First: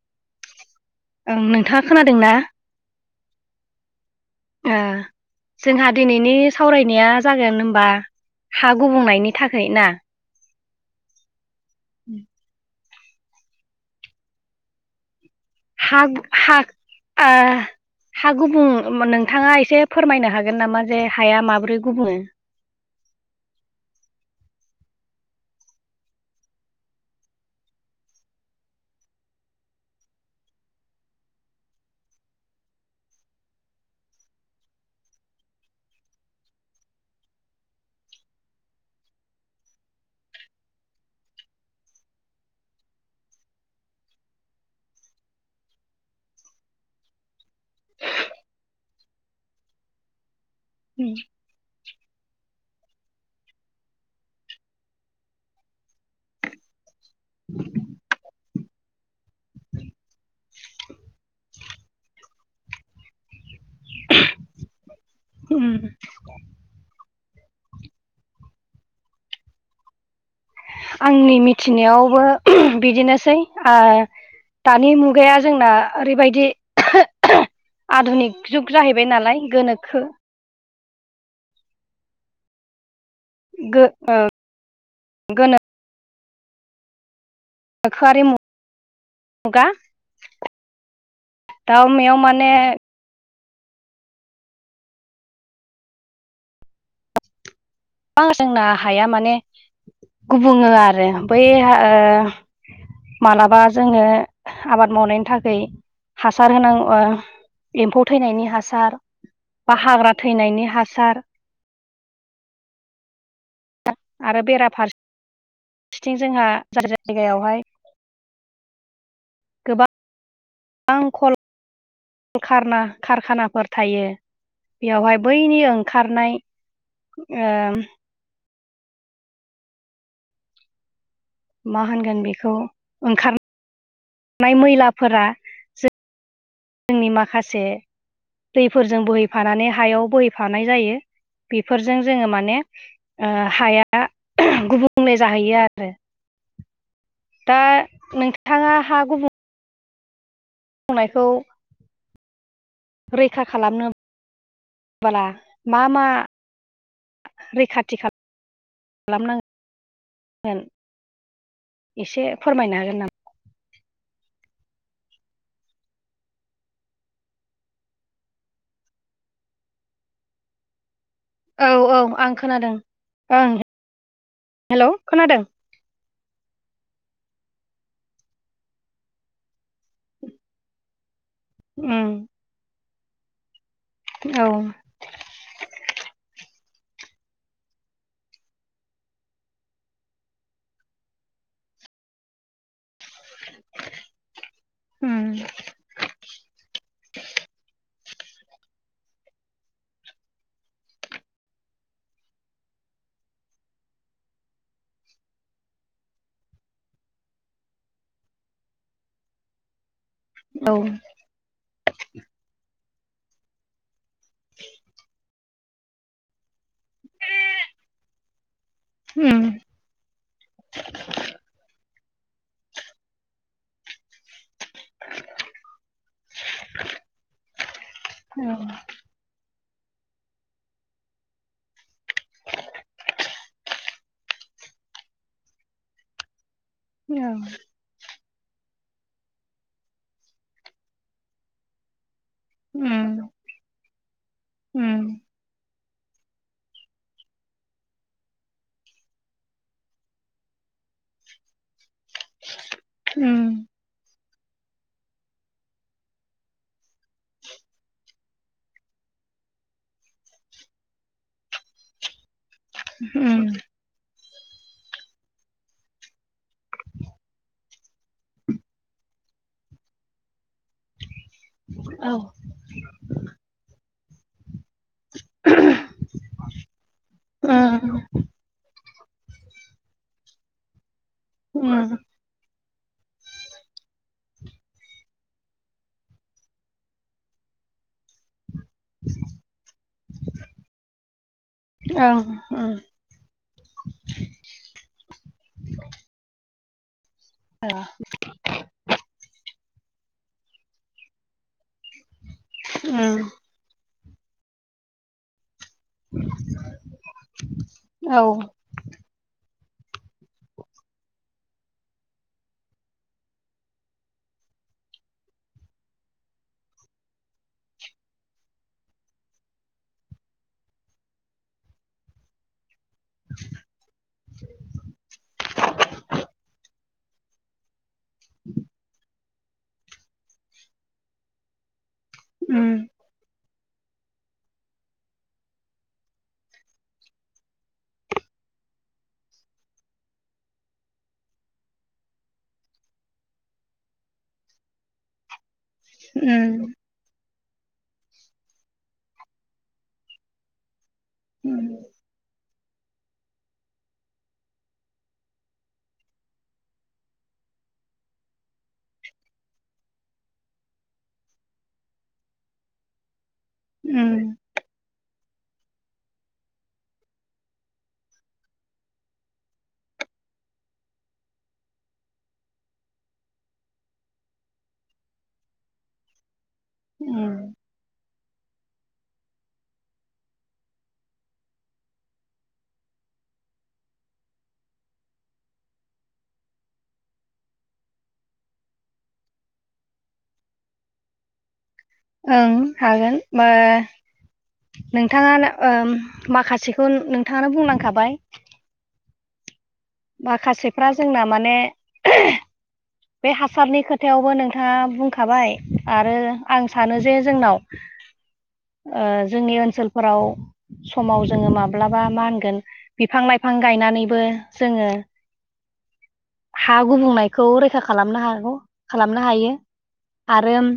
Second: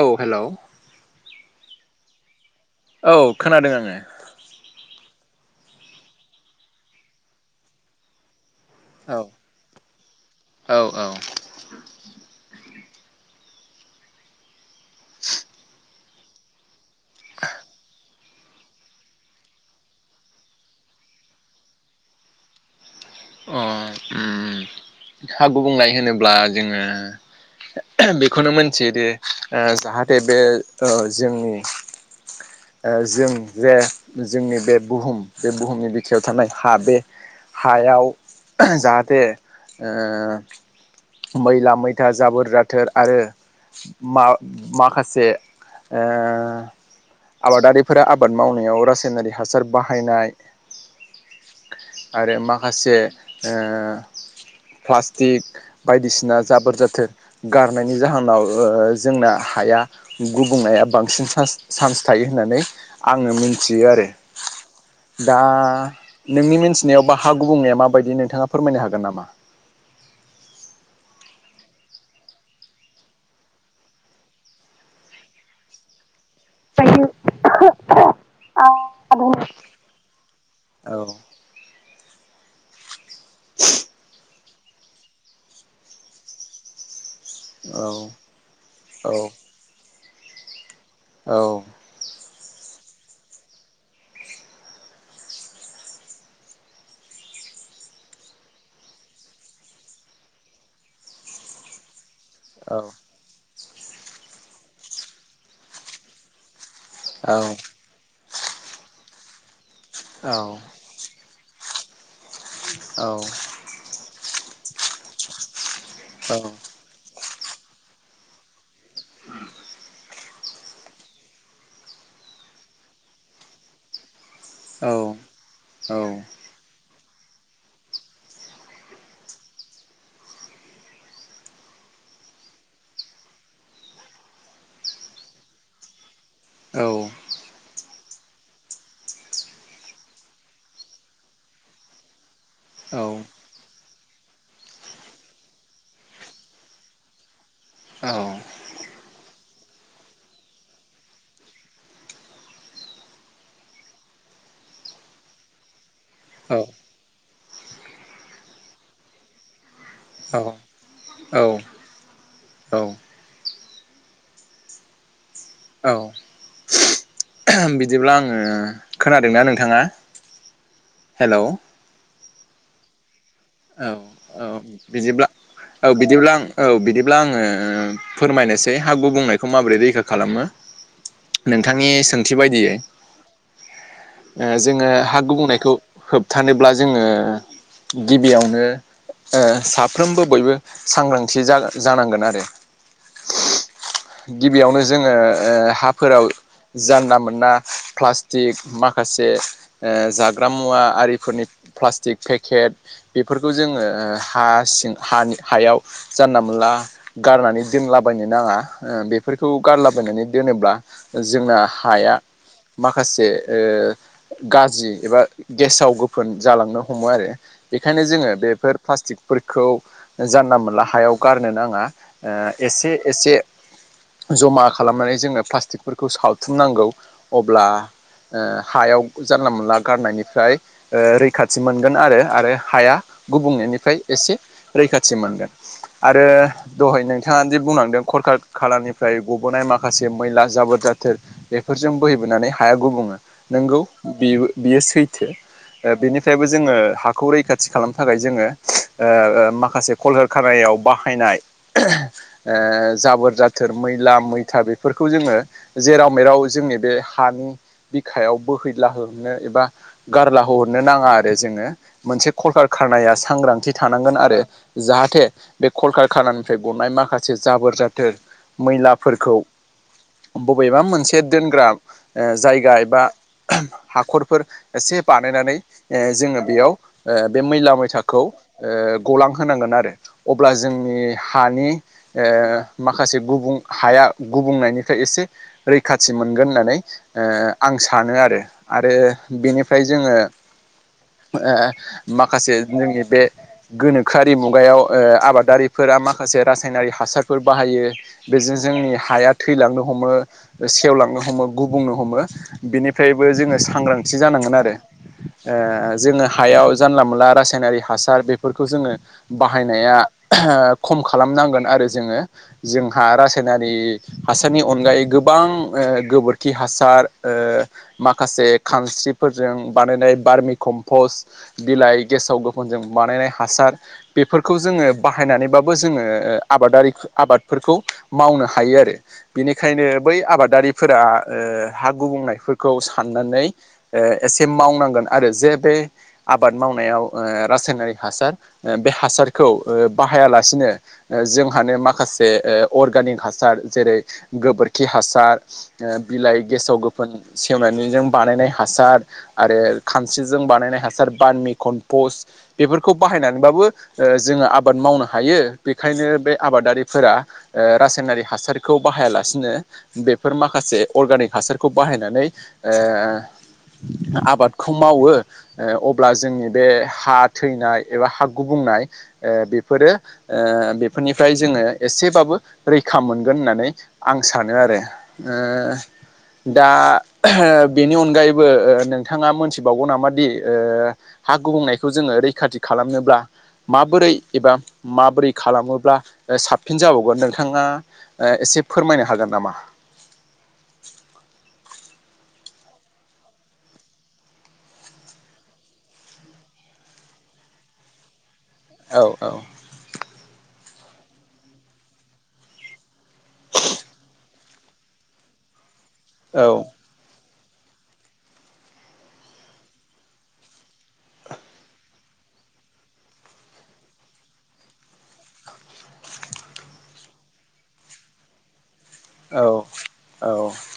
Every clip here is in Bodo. औ हेल' ओं नोंथाङा खोनादों ना औ खोनादों आङो ओ जोंहा दिनैनि सावरायनाया जागोन हबा हा औ गुबुंनायनि थाखाय ना औ औ उ हा हा ओ हा गुबुं नोंथाङा एसे फोरमायनो हागोन नामा जे हाया माब्रै गुबुङो [inaudible] अ हा हा गुबुंनाय होनोब्ला जोङो बेखौनो मोनथियोदि जाहाथे बे जोंनि जों जे जोंनि बे बुहुम बे बुहुमनि बिखायाव थानाय हा बे हायाव जाहाथे ओ मैला मैथा जाबोर जथोर आरो माऊ माखासे ओ आबादारिफोरा आबाद मावनायाव रासायनारि हासार बाहायनाय उ [inaudible] आरो माखासे प्लास्टिक बायदिसिना जाबोर जाथोर गारनायनि जाहोनाव जोंना हाया गुबुंनाया बांसिन चान्स थायो होननानै आङो मिथियो आरो दा नोंनि मिथिनायाव बा हा गुबुंनाय मा बायदिनो नोंथाङा फोरमायनो हागोन नामा आंनि मिथिनायावबो बिदिनोसै आ दानि मुगाया जोंना ओरैबायदि दि आधुनिक जुग जाहैबाय नालाय गोनोखो औ गो ओ गोनो औ थाखोआरि औ मुगा औ दाउ मेयाव माने गोबां जोंना हाया माने गुबुङो आरो बै ओ औ मालाबा जोङो आबाद मावनायनि थाखाय हासार होनांगौ औ एम्फौ थैनायनि हासार बा हाग्रा औ थैनायनि हासार आरो बेराफारसे फारसेथिं जोंहा जाय जायगायावहाय आं खल खारखानाफोर थायो बेयावहाय बैनि ओंखारनाय ओ मा होनगोन बेखौ ओंखार नाय मैलाफोरा जोंनि माखासे दैफोरजों बोहैफानानै हायाव बोहैफानाय जायो। बेफोरजों जोङो माने हाया गुबुंले जाहैयो आरो दा नोंथाङा हा गुबुं नायखौ रैखा खालामनो बाला मा मा रैखाथि खालाम [unintelligible] औ। एसे फोरमायनो औ हागोन नामा? औ बिदिब्ला आङो खोनादोंना नोंथाङा। हेल'! औ औ आं खोनादों। ओं। औ हेलौ बिदिब्ला, खोनादों औ बिदिब्ला आं औ बिदिब्ला आङो फोरमायनोसै, हा गुनायखौ माबोरै रैखा खालामो‌। नोंथांनि उम सोंथि बायदियै औ जोङो हा गुबुंनायखौ होबथानोब्ला जोङो गिबियावनो साफ्रोमबो बयबो सांग्रांथि जा जानांगोन आरो। [unintelligible] गिबियावनो जोङो उम हाफोराव जानला मोना प्लास जे माखासे जाग्रा मुवा आरिफोरनि प्लाटिक पेकेट फोरखौ जोङो हा सिं हा हायाव जानला मोनला गारनानै दोनलाबायनो नाङा। बेफोरखौ गारला बाययनानै दोनोब्ला, औ उम जोंना हाया माखासे गाज्रि एबा गेसाव गोफोन जालांनो हमो आरो। बेखायनो जोङो बेफोर प्लास्टिकफोरखौ जानला मोनला हायाव गारनो नाङा। ओ एसे एसे जमा खालामनानै जोङो प्लास्टिकफोरखौ सावथुमनांगौ। अब्ला औ हायाव जानला मोनला गारनायनिफ्राय रैखाथि मोनगोन आरो आरो हाया गुबुं फ्राय एसे रैखाथि मोनगोन। आरो दहाय नोंथाङा जे बुंलांदों, खरखा खालारनिफ्राय गबोनाय माखासे मैला जाबोर जाथोर बेफोरजों बोहैबोनानै हाया गुबुङो। उम नोंगौ बियो उम सैथो। बेनिफ्रायबो जोङो हाखौ रैखाथि खालामनो थाखाय जोङो ओ माखासे खल खानायाव बाहायनाय [unintelligible] जाबोर उम जाथोर मैला मै था बेफोरखौ जोङो जेराव मेराव जोंनि बे हानि बिखायाव बोहैलाहोनो बख गारला हरनो नाङा आरो जोङो, मोनसे कलकारखानाया उम सांग्रांथि थानांगोन आरो। जाहाथे बे कलकारखानानिफ्राय गनाय माखासे जाबोर जाथोर मैलाफोरखौ बबेबा मोनसे दोनग्रा औ जायगा एबा हाखरफोर एसे बानायनानै जोङो बेयाव बे उम मैला मैथा ओ गलां होनांगोन आरो, अब्ला जोंनि हानि उम माखासे गुबुं हाया गुबुंनायनिफ्राय एसे रैखाथि मोनगोन होननानै आं सानो आरो। आरो बेनिफ्राय जोङो ओं उम औ माखासे उम जोंनि बे गोनोखोआरि मुगायाव आबादारिफोरा माखासे रासायनारि हासार फोर बाहायो बेजों जोंनि हाया थो थैलांनो हमो, सेवलांनो हमो, गुबुंनो हमो, बेनिफ्रायबो जोङो सांग्रांथि एसे जानांगोन आरो। जोङो हायाव जानला मोनला रासाय नारि हासार बेफोरखौ जोङो बाय नाया खम खालामनांगोन नांगोन आरो जोङो जोंहा रासायनारि हासार नि अनगायै गोबां ओ गोबोरखि हासार ओ माखासे खानस्रिफोरजों बानायनाय बार्मि कम्पस्ट बिलाइ गेसाव गोफनजों बानायनाय हासार बेफोरखौ जोङो बाहायनानैबाबो जोङो आबादारि आबादफोरखौ मावनो हायो आरो बिनिखायनो बै आबादारिफोरा हा गुबुंनायफोरखौ साननानै ओ एसे मावनांगोन आरो जे बे आबाद मावनायाव ओ रासायनारि हासार बे हासारखौ बाहायालासेनो जोंहानो माखासे माखासे अर्गानिक हासार जेरै गोबोरखि हासार ओ बिलाइ उम गेसाव गोफोन सेवनानैजों बानायनाय हासार आरो खानस्रिजों बानायनाय हासार बान मि खन बेफोरखौ बाहायनानैबाबो जोङो आबाद मावनो हायो बेखायनो बे आबादारिफोरा रासायनारि हासारखौ बाहायालासिनो बेफोर माखासे अर्गानिक हासारखौ बाहायनानै उम ओ उम आबादखौ मावो अब्ला जोंनि बे हा थैनाय एबा हा गुबुंनाय बेफोरो बेफोरनिफ्राय जोङो नो एसेबाबो रैखा मोनगोन होननानै आं सानो आरो दा उम बेनि अनगायैबो नोंथाङा मोनथिबावगौ नामा दि हा गुबुंनायखौ जोङो रैखाथि खालामनोब्ला माबोरै एबा माबोरै खालामोब्ला साबसिन जाबावगोन नोंथाङा ओ एसे फोरमायनो हागोन नामा ओं हागोन मा नोंथाङा ओ माखासेखौ नोंथाङानो बुंनांखाबाय औ औ माखासेफ्रा जोंना माने बे हासारनि खोथायावबो नोंथाङा बुंखाबाय आरो औ आं सानो जे जोंनाव ओ जोंनि ओनसोलफोराव समाव जोङो माब्लाबा मा होनगोन बिफां लाइफां गायनानैबो जोङो हा गुबुंनायखौ रैखा खालामनो हागौ खालामनो औ हायो आरो औ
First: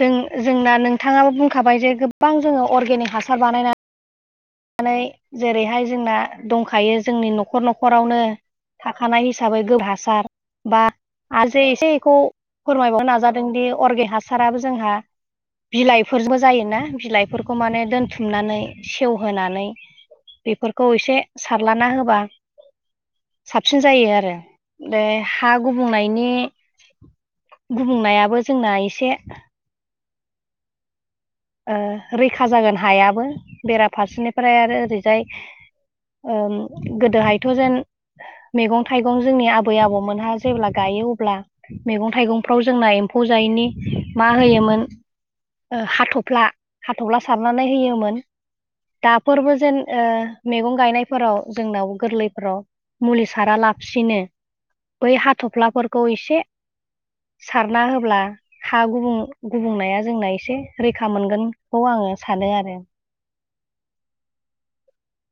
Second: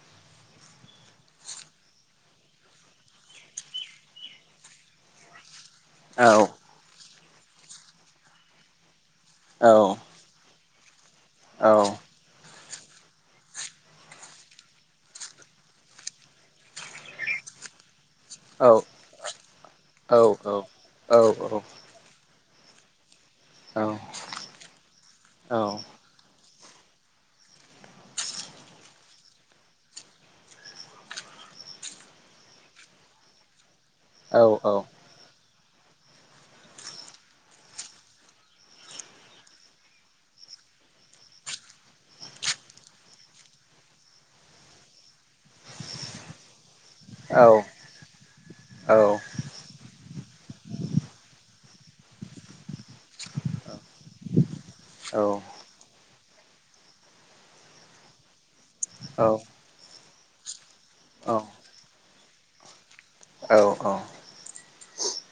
जों जोंना नोंथाङाबो बुंखाबाय जे गोबां जोङो अर्गेनिक हासार बानायनानै नानै जेरैहाय जोंना औ दंखायो जोंनि न'खर न'खरावनो खानाय हिसाबै गोबासार बा आ औ एसे एखौ फोरमायबावनो नाजादोंदि अर्गे हासाराबो जोंहा। बिलाइफोरबो जायोना बिलाइफोरखौ माने दोन थुमनानै औ सेवहोनानै औ बेफोरखौ औ औ एसे सारलाना होबा साबसिन जायो आरो बे हा गुबुंनायनि गुबुंनायाबो जोंना एसे ओ रैखा जागोन हायाबो औ बेराफारसेनिफ्राय आरो ओरैजाय ओ गोदोहायथ' जेन मैगं थाइगं जोंनि आबै आबौमोनहा जेब्ला गायो अब्ला मैगं थाइगं फफ्राव जोंना एमफौ जायिनि मा होयोमोन ओ हाथ' फ्ला हाथ'थफ्ला सारनानै होयोमोन दाफोरबो जेन ओ मैगं गायनायफोराव जोंनाव गोरलैफोराव मुलि सारा लाबसिनो बै हाथ'फ्लाफोरखौ एसे सारना होब्ला हा गुब औ गुबुंनाया जोंना एसे रैखा रैखा मोनगोनखौ आङो सानो आरो औ औ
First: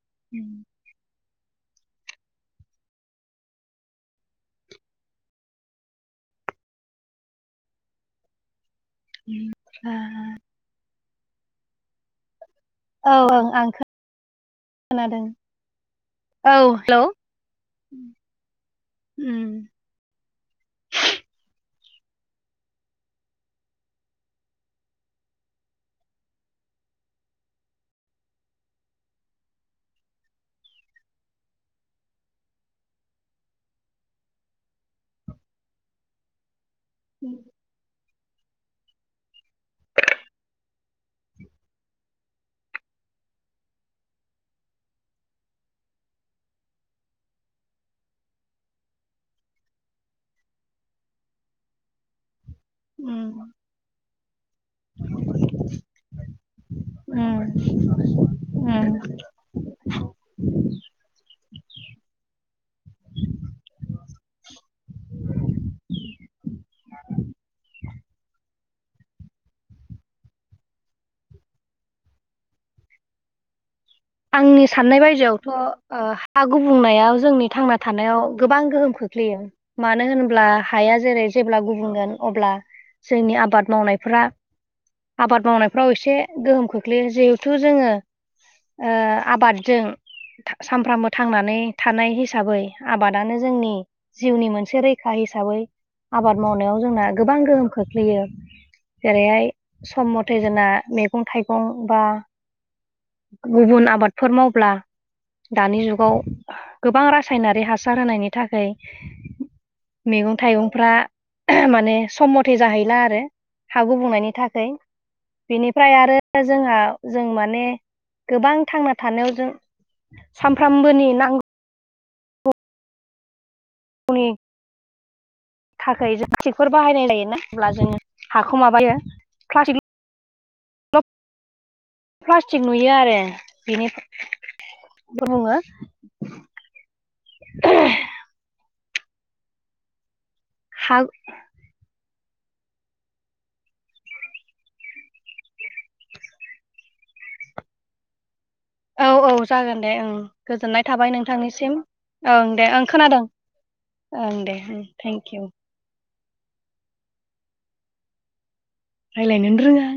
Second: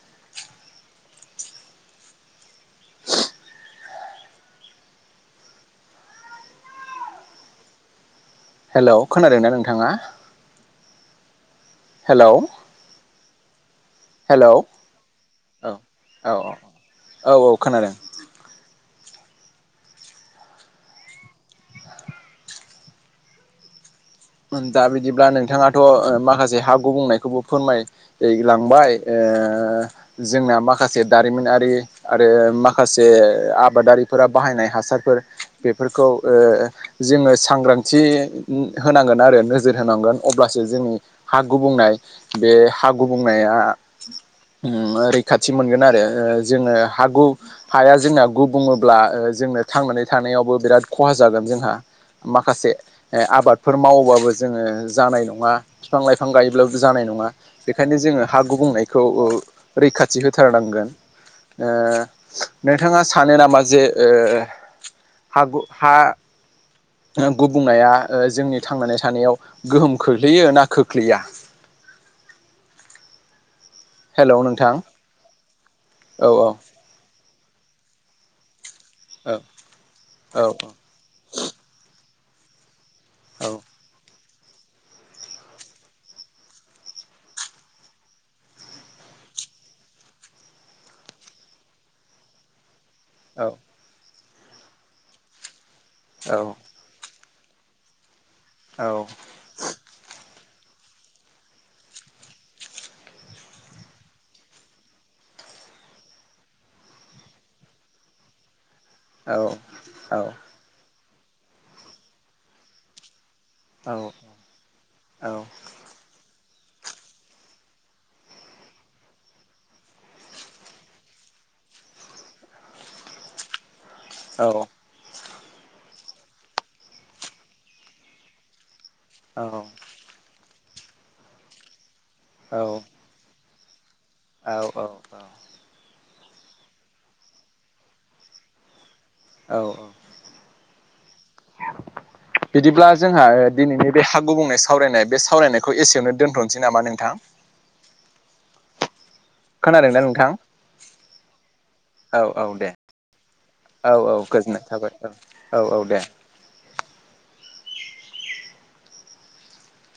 [inaudible] हेल' खोनादोंना नोंथाङा हेल' औ औओ आं खोनादों औ औ हेलौ औ औ खोनादों उम [unintelligible] दा बिदिब्ला नोंथाङाथ' माखासे हाु गुबुंनायखौबो फोरमायलांबाय ओ जोंना माखासे दारिमिनारि आरो माखासे आबादारिफोरा बनाय हारफोरखौ जोो सांग्रथि [unintelligible] होनांगोन आरो नोजोर होनांगोन अब्लासो जोंनि हा गुबुंनाय बे हा गुबुंनाया [unintelligible] ओ रैखाथि मोनगोन आरो जोङो हाया जोंना गु बुङोब्ला जोंनो थांनानै थानायावबो बिराद खहा जागोन जोंहा माखासे उम आबाद मावबाबो जोङो जानाय नङा बिफां लाइफां गायोब्लाबो जानाय नङा उम बेनिखायनो जोङो हा गुबुंनाय उम खौ रैखाथि होथारनांगोन‌ ओ नोंथाङा सानो नामा जे हागु हा [unintelligible] ओ गुबुंनाया जोंनि थांनानै थानायाव गोहोम खोख्लैयो ना खोख्लैया [unintelligible] हेल' आंनि नोंथां साननाय बायदिआवथ' ओ औ हा गुबुंनायाव जोंनि थांना थानायाव गोबां गोहोम औ खोख्लैयो मानो होनब्ला औ हाया जेरै जेब्ला गुबुंगोन अब्ला जोंनि औ आबाद मावनायफोरा आबाद मावनायफ्राव एसे गोहोम खोख्लैयो जिहेथु जोङो ओआबादजों सामफ्रामबो थांनानै थानाय हिसाबै आबादानो जोंनि जिउनि मोनसे रैखा हिसाबै आबाद औ मावनायाव जोंना गोबां गोहोम खोख्लैयो औ जेरैहाय सम मथे फै जोंना मैगं थाइगं बा गुबुन आबादफोर मावब्ला दानि जुगाव गोबां रासायनारि हासार होनायनि थाखाय मैगं थाइगंफ्रा माने सम मथे जाहैला आरो हा गुब बुंनायनि थाखाय बेनिफ्राय आरो जोंहा जों माने गोबां थांना थानायाव जों सानफ्रामबोनि नांगौ औ। थिखफोर बाहायनाय लायोना अब्ला जोङो हाखौ माबायो [unintelligible] औ। प्लास्टिक प्लास्टिक नुयो आरो बेनिफ्राय [unintelligible] औ औ थां बिदिब्ला जोंहा दिनैनि बे हाु बुंनाय सावरायनाय बे सावरायनायखौ एसेयावनो दोनथ'नोसै नामा नोंथां। [inaudible] औ औ जागोन दे खोनादोंना ओं नोंथां गोजोननाय थाबाय नोंथांनिसिम ओं दे ओं खोनादों। औ औ ओं दे गोजोननाय थाबाय औ थेंक इउ औ औ दे रलाायनोनो‌ रोङा